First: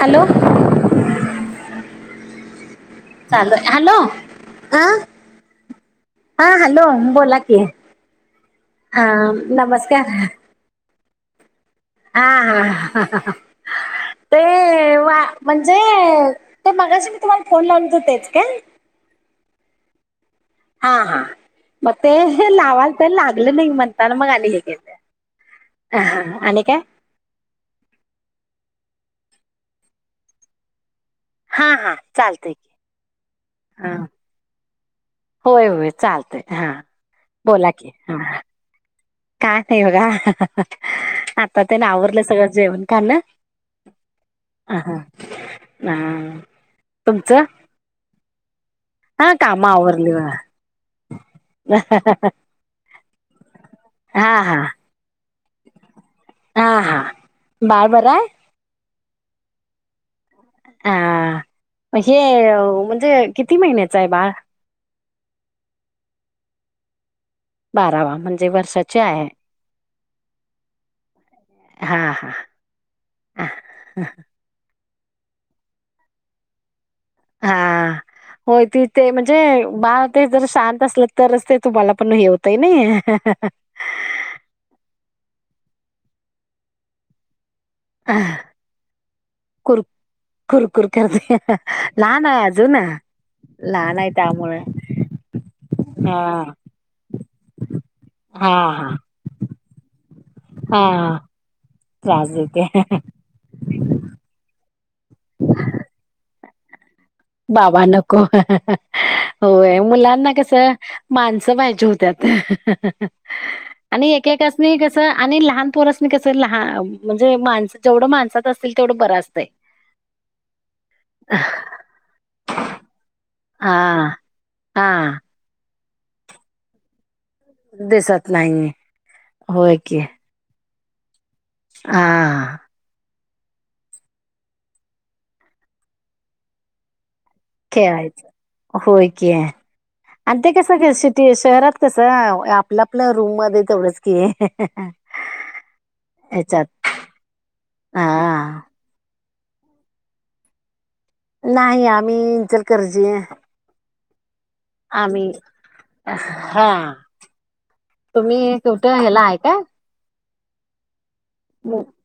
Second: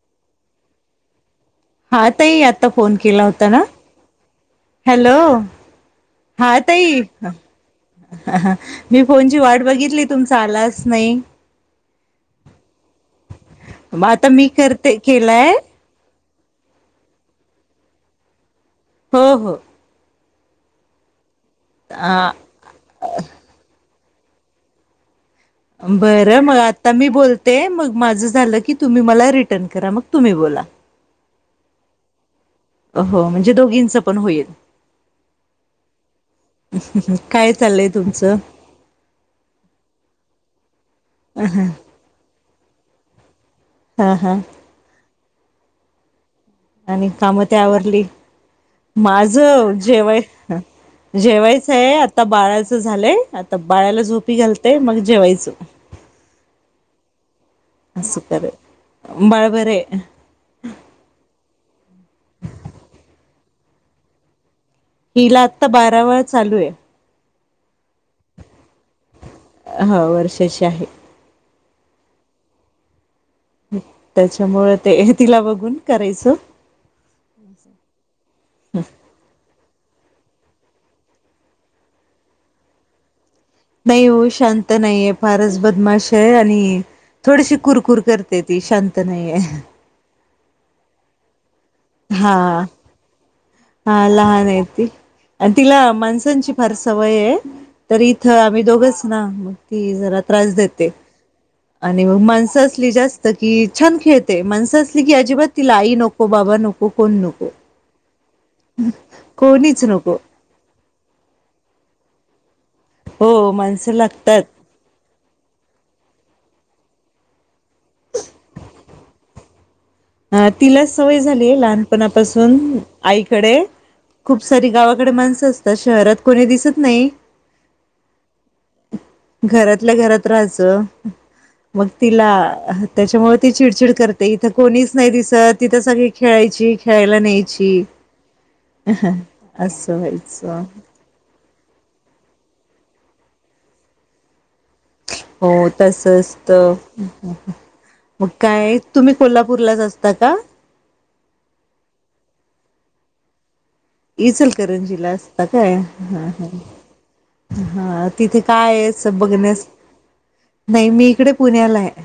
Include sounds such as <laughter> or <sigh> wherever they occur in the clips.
Hello हा तई आता फोन केला होता चालू ना आहे हॅलो आ हॅलो, हा हॅलो तई, ह बोला की मी हा फोनची वाट बघितली नमस्कार तुमचा आलाच नाही. हा मग आता मी ते करते वा केलाय म्हणजे, तर मगाशी मी तुम्हाला फोन लावलोतो तेच काय. हो हो, हा हा मग ते आ हे लावाल तर लागलं नाही म्हणताना मग आणि हे केलं, बरं हा मग आणि काय आता मी बोलत, ते मग माझं झालं की तुम्ही मला रिटर्न करा मग तुम्ही बोला, हा हा चालत की, अ हो म्हणजे हा दोघींच पण होईल, होय होय चालतय हा काय बोला चाललंय की तुमचं हा, का नाही बघा आता ते ना आवरलं सगळं जेवण खान ना, हा हा. आ हां ह, आणि कामतवरली हा माझ काम आवरली जेवय बघा जेवायचं आहे आता बाळाचं झालंय आता बाळाला हा झोपी हा घालतेय मग जेवायचं. हा हा, बाळ बरं अस आहे सुखर बाळ बरे, हा हे म्हणजे किती महिन्याचं आहे बाळ, हिला आता बारा वा चालू आहे. बारावा म्हणजे वर्षाचे आहे. हा वर्षाची आहे. हा हा, हा त्याच्यामुळे ते तिला बघून करायचं, हा होय त ते म्हणजे बाार ते जर शांत असलं तरच ते तुम्हाला पण हे होत, त नाही, नाही हो शांत नाहीये फारच बदमाश आहे आणि थोडीशी कुर कुर करते ती शांत नाहीे. कुर कुरकुर करते लहान हा आहे अजून ना हा लहान आहे ती आणि तिला हा माणसांची फार सवय आहे. तर इथं हा आम्ही हा दोघंच ना मग ती जरा त्रास हा देते. आणि मग त्रास माणसं देते असली जास्त. की छान खेळते माणसं असली की अजिबात तिला आई नको बाबा नको कोण नको, नक कोणीच नको ल, माणसं पाहिजे होत हो माणसं आणि लागतात एकका. नाही कसं आणि लहानपोरस कस लह म्हणजे माणस जेवढं माणसात असतील तेवढं बर असतंय, अ तिला सवय झालीय लहानपणापासून, आईकडे हा खूप सारी गावाकडे हा माणसं असतात शहरात कोणी दिसत नाही. दिसत नाही होय घरातल्या की, घरात मग हा तिला त्याच्या मुळे चडचिड करते इथ कोणी च, नाही तिस तिथं सगळी खेळायची खेळायला नाहीयची, खेळायचं होय की असं आणि ते व्हायचं कसं खेळ शिक ते शहरात कसं आपल्या आपल्या रूम मध्ये तेवढंच की हो तसच ह्याच्यात तर हा मग काय, तुम्ही कोल्हापूरलाच असता का नाही आम्हीचर करजी आहे. इचलकरंजीला असता काय हा ह, हा तिथे तुम्ही काय कुठं आहे ह्याला काय? बघण्यास नाही मी इकडे पुण्याला आहे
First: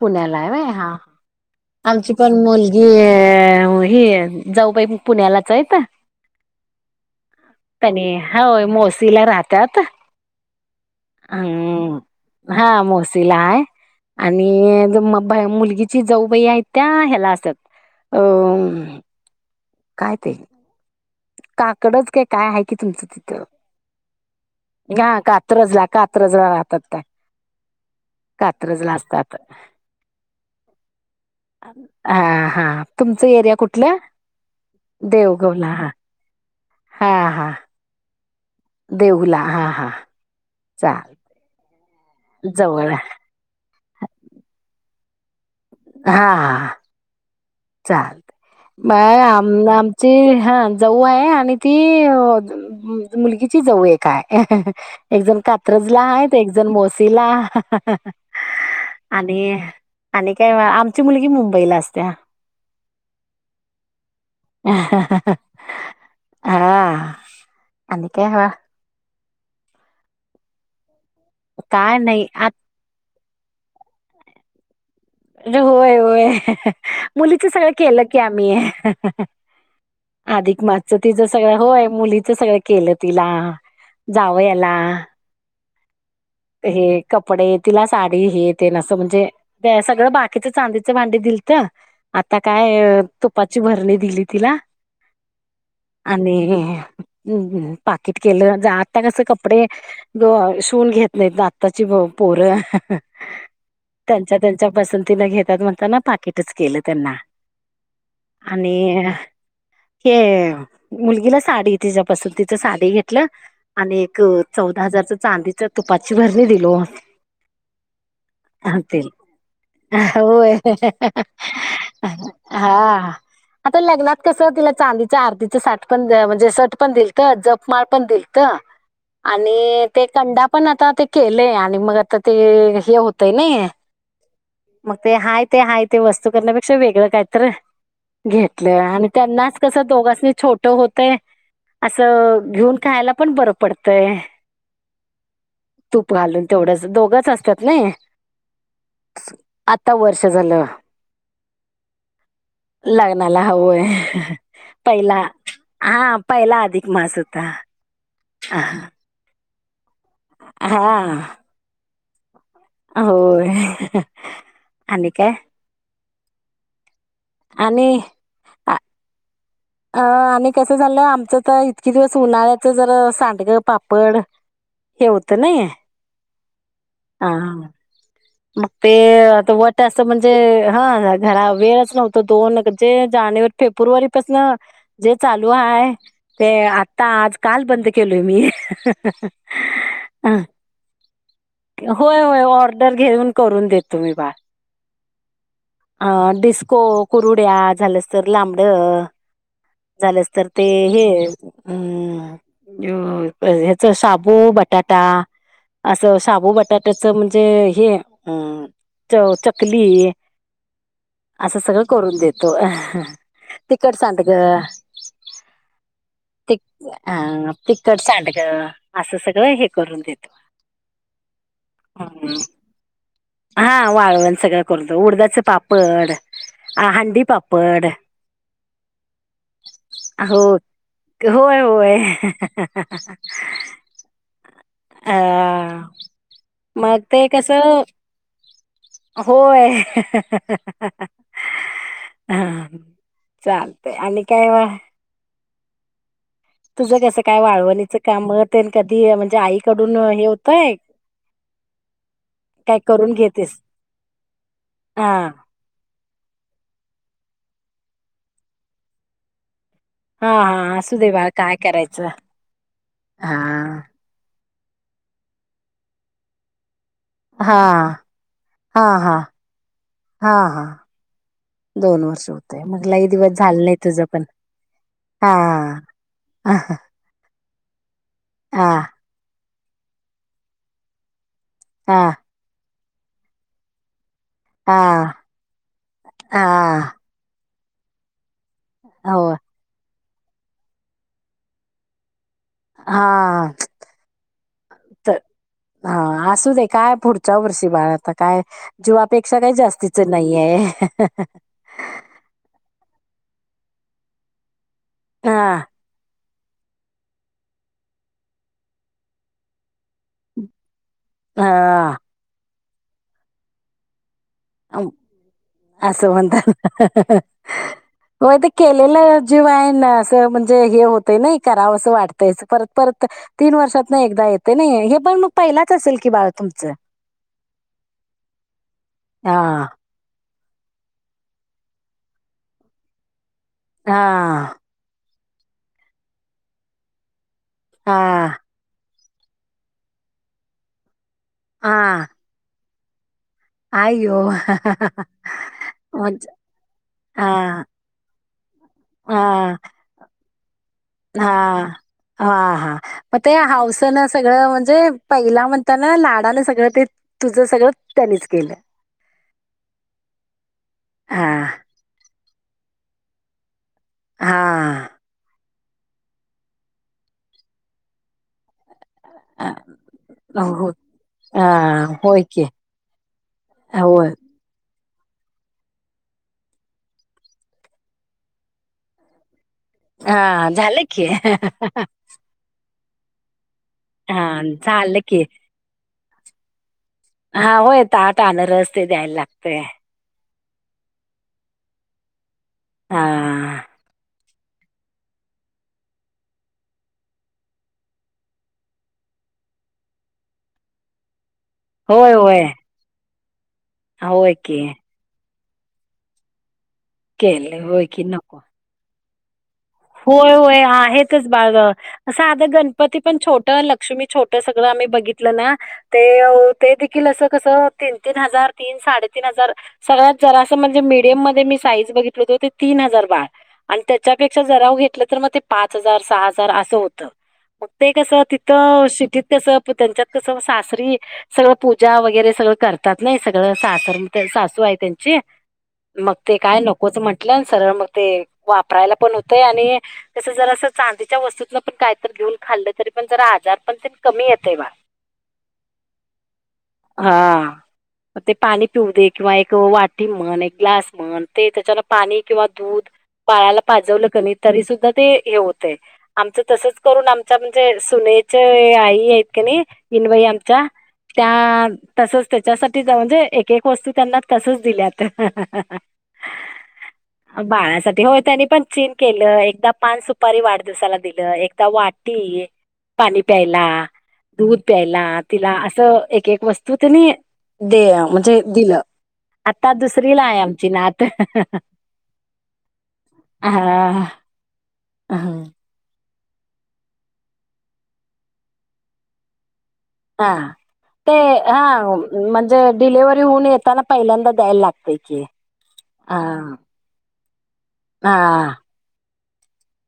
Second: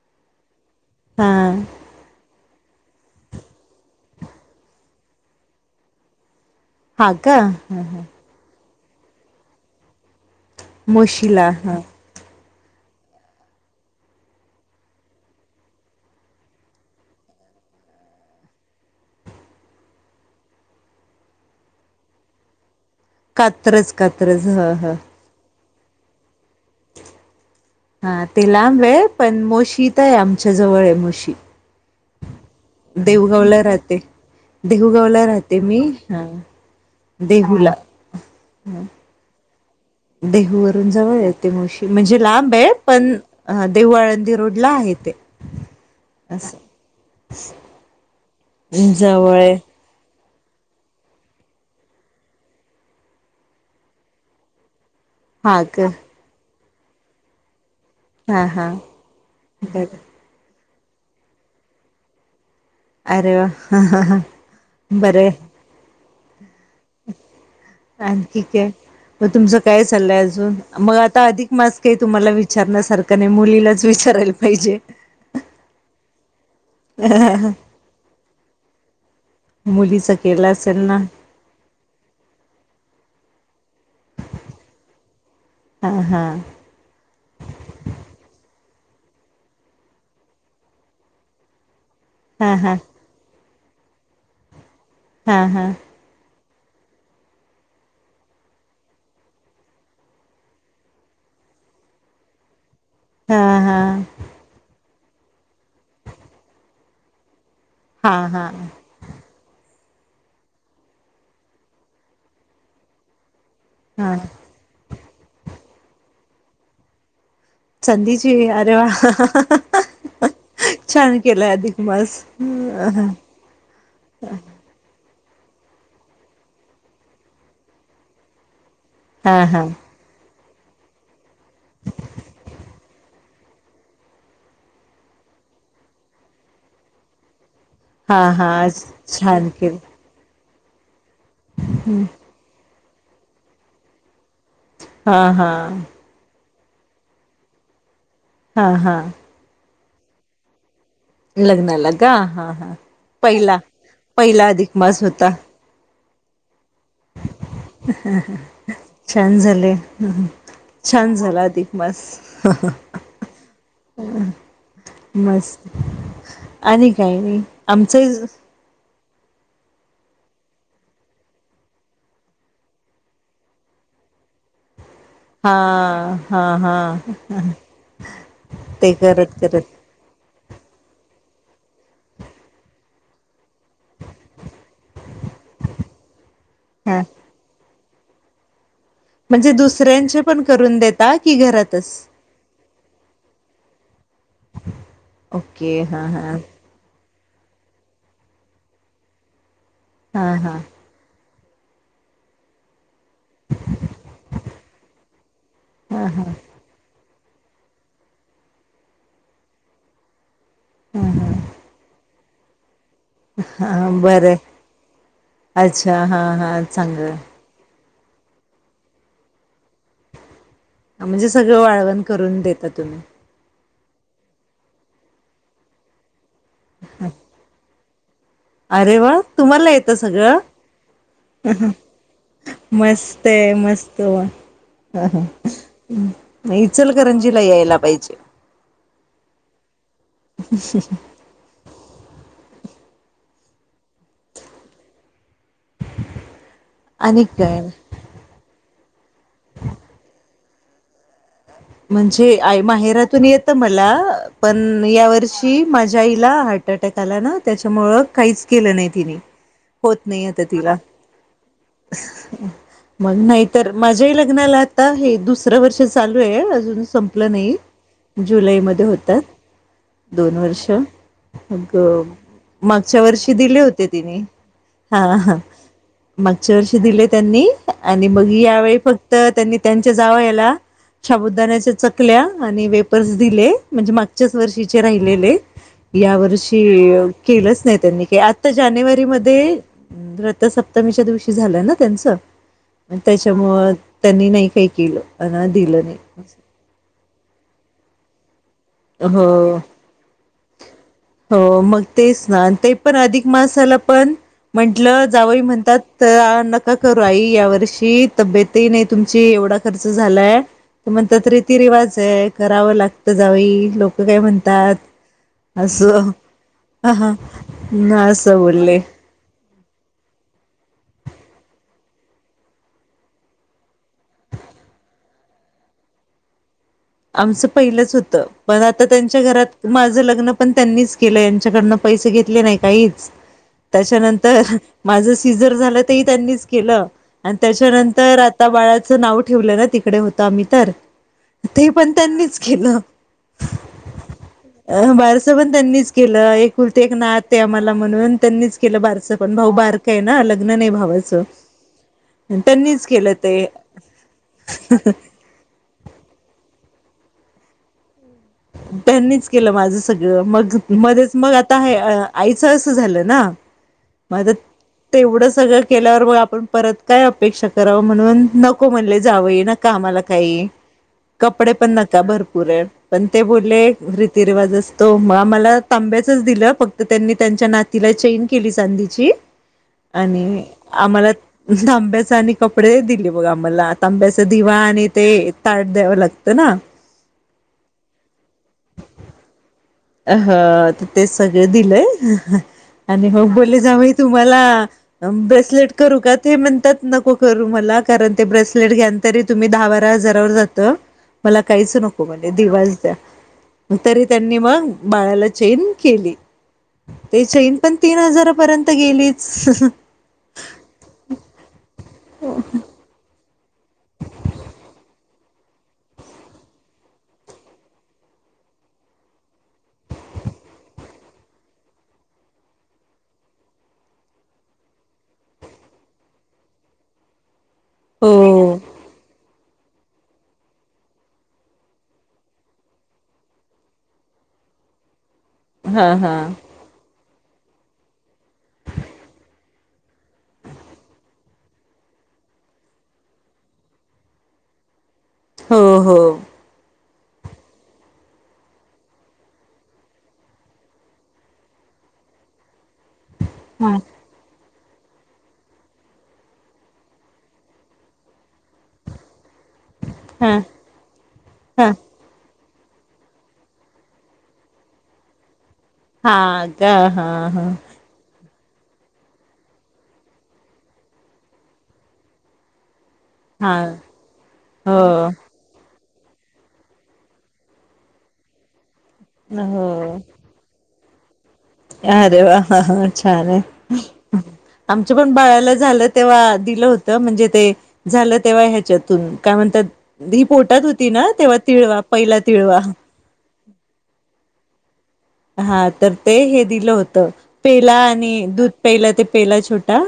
पुण्याला आहे व्हय हा <inaudible> आमची पण मुलगी अ ही जाऊबाई पुण्यालाच आहे का. हा का हम. होय मोसला राहतात हा मोस. सिलाय आणि म मुलगीची जाऊबाई आहेत त्या ह्याला असतात. अ. काय ते. काकडच काय काय आहे की तुमचं तिथ. कात्रच कात्रच हा हा. ्रजला कात रजला राहात का. हा ते लांब आहे पण मोशी तर आहे आमच्या जवळ आहे मोशी. हा हा. तुमचं एरिया देऊगावला कुठलं? राहते देऊगावला राहते मी हा. हा हा देहुला. देऊला हा हां. देहू वून जवळ येत मुशी म्हणजे लांब वेळ जवळ आहे पण. अ देव आळंदी रोडला आहे ते असं चाल म जवळ आम आहे आमची हा जऊ आहे आणि ती. मुलगीची जवऊ एक काय. एक जण हा का कात्रजला आहे एक जण मोसला. हा हा आणि बर आणि काय आमची मुलगी मुंबईला असते. अरे वा हा ह ह. हा. आणि काय हवा ठीक आहे मग तुमचं काय चाललंय अजून मग आता अधिक. माझ काही काय नाही तुम्हाला अरे विचारण्यासारखं नाही मुलीलाच विचारायला पाहिजे. होय होय मुलीच सगळ केलं की आम्ही. मुलीच केलं अधिक असेल मासचं ना? ते जस सगळ होय मुलीच सगळं केलं तिला जावंयाला हा हा हे कपडे तिला साडी हे तेन असं म्हणजे सगळं बाकीच चांदीच भांडी दिलत आता हा हा काय तुपाची बरणी दिली तिला हा हा आणि हम्म हम्म पाकिट केलं आता कस कपडे शिवून घेत नाहीतर आत्ताची पोरं हा हा त्यांच्या त्यांच्या पसंतीला घेतात म्हणतात ना पाकिटच केलं त्यांना हा हा हा आणि हे मुलगीला साडी तिच्या पसंतीच साडी घेतलं आणि हा एक चौदा हजारच चांदीच तुपाची बरणी दिलो. चांदीची अरे वा. ते होय छान केलाय अधिक मास. हा. आता लग्नात कस तिला चांदीच्या आर्तीचं साठ पण म्हणजे सर्ट पण दिलत जपमाळ पण दिलत. हा हा आणि ते कंडा पण आता ते केलेय आणि मग आता ते हे होतय ना. मग ते हाय ते हाय ते वस्तू करण्यापेक्षा वेगळं काय तर. हा हा घेतलं आणि छान त्यांनाच कस केलं. दोघांसनी छोट होतय असं घेऊन खायला पण बरं पडतय. हा हा तूप घालून तेवढंच दोघंच असत्यात नई हा हा आता वर्ष झालं. लग्नाला का हा हां लग्नाला पहिला होय. पहिला अधिक मास पहिला होता. हा पहिला अधिक मास होता छान झाले हा छान झाला अधिक बस होय आणि काय मस आणि काही नाही आणि आमचं हा आणि कसं झालं आमचं तर इतके दिवस उन्हाळ्याच जरा सांडगं पापड हे होतं हा नाही हा हा हा मग ते करत करत आता ते असं म्हणजे हा जरा वेळच नव्हता दोन म्हणजे जानेवारी फेब्रुवारीपासन जे चालू आहे ते हा आता आज काल बंद केलोय मी म्हणजे दुसऱ्यांचे अ पण करून देता की घरातच होय होय ऑर्डर घेऊन करून देतो मी बाहेर ओके हां हां अ कुरुड्या झालस तर लांबड झालंस हां तर हां ते हे हम्म जो ह्याच शाबू बटाटा असं शाबू बटाट्याच म्हणजे हे अ च चकली असं सगळं करून देत. तो आ ह तिकट हां सांडक बरं अच्छा हां ते हां चांगलं ह तिखट सांडग असं सगळं हे करून देतो. हा म्हणजे सगळं वाळवण करून देता तुम्ही हा वाळवण सगळं करतो उडदाच पापड हंडी पापड अरे व्वा तुम्हाला येतं सगळं हो होय होय मस्त आहे मस्त व्वा अ ह इचल मग ते करंजीला कसं यायला पाहिजे होय हा चालतय आणि काय <inaudible> तुझं कसं काय वाळवणीच कामते कधी म्हणजे आई कडून हे होतय म्हणजे आई माहेरातून येतं मला पण या हा वर्षी माझ्या आईला हार्ट अटॅक आला ना त्याच्यामुळं काहीच केलं नाही तिनी होत नाही हा आता तिला हा असू दे बाळ काय करायचं मग हा नाही तर माझ्याही लग्नाला आता हे दुसरं वर्ष चालू आहे अजून संपलं नाही हा हा जुलैमध्ये हा होतात हा दोन हा वर्ष मग दोन वर्ष होतय मग मागच्या लई वर्षी दिवस दिले झालं नाही होते तुझं तिने पण हा हा हा मागच्या वर्षी दिले त्यांनी आणि मग हा यावेळी फक्त त्यांनी त्यांच्या जावायाला शाबुदाण्या्याच्या हा चकल्या आणि वेपर्स दिले म्हणजे माग मागच्याच वर्षीचे हा राहिलेले या हा वर्षी केलंच नाही त्यांनी आता जानेवारी हो मध्ये रथसप्तमीच्या दिवशी झालंय ना त्यांचं मग हा त्याच्यामुळं त्यांनी नाही काही केलं अ दिलं नाही. हा असू दे काय पुढच्या वर्षी बाळ आता काय जीवापेक्षा काही हो जास्तीच नाहीये. हो मग तेच ना ते पण अधिक मसाला पण म्हंटलं जावई हा म्हणतात न का करू आई या वर्षी तब्येतही नाही तुमची एवढा खर्च झालाय म्हणतात रीती हा रिवाज कराव लागत जा लोक काय म्हण असं ह हा म्हणतात ना म असं ते बोलले केलेलं जेव्हा आहेना असं म्हणजे हे होतं नाही रावंस वाटतंय परत परत तीन वर्षात नाही एकदा येते नाही हे पण मग पहिलाच असेल की बाळं तुमचं आमचं पहिलंच होतं पण आता त्यांच्या हा घरात मा माझ लग्न पण त्यांनीच केलं, यांच्याकडन पैसे घेतले नाही काहीच त्याच्यानंतर हा माझ सिझर झालं, तरही त्यांनीच केलं, आणि त्याच्यानंतर हा आता बाळाचं नाव ठेवलं ना- तिकडे होतो आम्ही तर, ते ही पण त्यांनीच केलं. आईयो. बारसं पण त्यांनीच केलं, एकउलती एक हा नात आहे आम्हाला म्हणून, त्यांनीच- केलं, बारच पण, हा भाऊ बारका आहे ना, लग्न नाही भावच हा, हा, हा, मग ते हावसन सगळं म्हणजे पहिला म्हणताना लाडान सगळं ते तुझं सगळं त्यांनीच केलं त्यांनीच केलं माझ सगळ, मग मध्येच हा मग आता हे. आईचं असं झालं ना, माझ हा तेवढं सगळं केल्यावर मग, आपण परत काय अपेक्षा करावं म्हणून न नको म्हणले जावाई, अ, नका आम्हाला काही हो कपडे पण हा नका होय की भरपूर आहे. पण ते बोलले रीती होय रीतीरिवाज असतो, मग आम्हाला तांब्याचच दिलं, फक्त त्यांनी त्यांच्या नातीला चेन केली चांदीची. आणि हा झालं की आम्हाला तांब्याचा आणि कपडे दिले बघ आम्हाला. तांब्याचा हा दिवा, आणि झालं ते की ताट, द्यावं लागतं ना. हा होय ताटा अनारस ते द्यायला लागत. ह ते सगळं दिलंय, हा आणि हो बोले जाबाई तुम्हाला ब्रेसलेट करू का, ते म्हणतात नको करू मला, कारण ते ब्रेसलेट घ्या तरी तुम्ही दहा बारा हजारावर जात. मला काहीच नको होय म्हणले, होय दिवाच द्या तरी होय त्यांनी की मग बाळाला चैन केली, ते चैन केलं पण होय तीन हजारपर्यंत पर्यंत गेलीच. होय-होय आहेतच बाग, असं आग गण गणपती पण छोटं, लक्ष्मी छोटं, सगळं आम्ही बघितलं ना. ते, ते देखील असं कसं तीन-तीन हजार, तीन साडेतीन हजार. सगळ्यात जरासं म्हणजे, मीडियम मध्ये मी साईज बघितल हो ते तीन हजार बाळ, आणि त्याच्यापेक्षा पेक्षा जरा घेतल तर, मग ते पाच हजार, सहा हजार, अस होत मग ते हो कसं तर शिटीत कसं त्यांच्यात कसं सासरी सगळं पूजा वगैरे सगळं करतात नाही, सगळं सासर सासू आहे त्यांची. हा मग हा ते काय नकोच म्हटलं, सरळ मग ते वापरायला पण होतय आणि तस जर अस चांदीच्या वस्तूतलं पण कायतरी घेऊन खाल्लं तरी पण जरा आजारपण तेन कमी येतंय बाळ हो हो हा ते पाणी पिऊदे किंवा एक वाटी म्हण, एक ग्लास म्हण ते त्याच्यान पाणी किंवा दूध बाळाला हा पाजवलं कनी तरी सुद्धा ते हे होतय. आमचं तसच करून आमचं आमचं म्हणजे सुनेचं हे आई आहेत. क नाही ईन बाई हा आमच्या त्या हा तसच त्याच्यासाठी त्या म्हणजे एक एक वस्तू त्यांना तसंच दिल्यात हा का हा हा बाळासाठी होय त्यांनी पण चीन केलं, एकदा पान सुपारी वाढदिवसाला दिलं, एकदा वाटी पाणी हा प्यायला, दूध हो प्यायला तिला असं एक एक वस्तू तेनी दे म्हणजे दिलं आता हो दुसरीला आहे आमची नात अरे वा ह छान आहे, हा. आमच पण बाळाला झालं तेव्हा दिलं होत, म्हणजे ते झालं तेव्हा ह्याच्यातून काय म्हणतात ही हा पोटात होती ना ते तेव्हा हा तिळवा पहिला तिळवा म्हणजे डिलेव्हरी होऊन येताना पहिल्यांदा द्यायला लागतय. हा तर ते हे दिलं होतं पेला आणि हा दुध पेला ते पेला छोटा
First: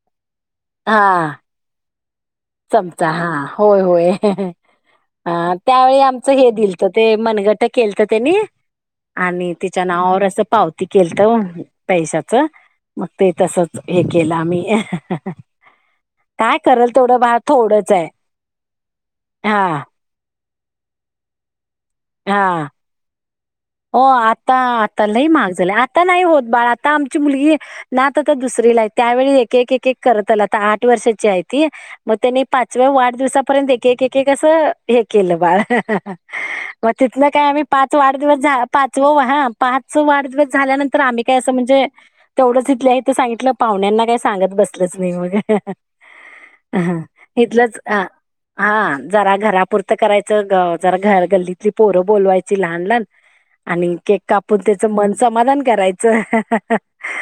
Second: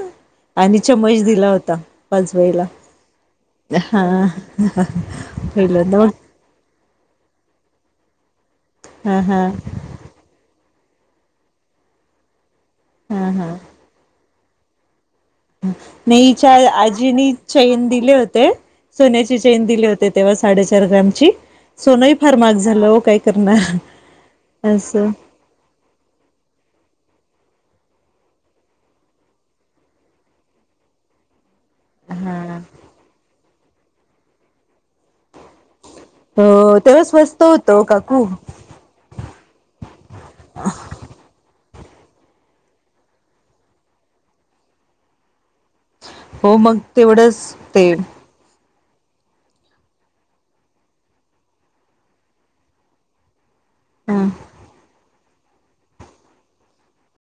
आणि हा चम्मच दिला होता. पाच वईला चमचा हा होय हा होय. अ पहिल्यांद त्यावेळी वा आमचं हे दिलत ते मनगट केलंत त्यांनी हा हा आणि ते च्या नावावर असं पावती केलंत पैशाच मग हा ते हा तसच हे केलं आम्ही नही हिच्या काय करल तेवढं आजींनी बाळ चैन थोडंच आहे दिले होते सोन्याची चैन हा दिले होते तेव्हा साडेचार ग्रामची सोनंही फार महाग हा झालं हो काय करणार हो आता आता असं लई महाग झालय आता नाही होत बाळ आता आमची मुलगी ना तर तर दुसरी ला आहे त्यावेळी एक एक एक एक करत आता आठ वर्षाची आहे ती मग त्यांनी पाचव्या वाढदिवसापर्यंत एक एक एक असं हे केलं बाळ हो मग तेव्हा तिथंन स्वस्त काय आम्ही होत ओ पाच काकू वाढदिवस जा पाचव हा पाच वाढदिवस झाल्यानंतर आम्ही काय असं म्हणजे तेवढंच इथल्या आहे तर सांगितलं पाहुण्यांना काही सांगत बसलच नाही मग हो मग हा तेवढंच इथलंच ते अ हा जरा घरापुरतं करायचं ग जरा घर गल्लीत पोरं बोलवायची लहान लहान आणि केक हं कापून ते मन समाधान करायचं ह- ह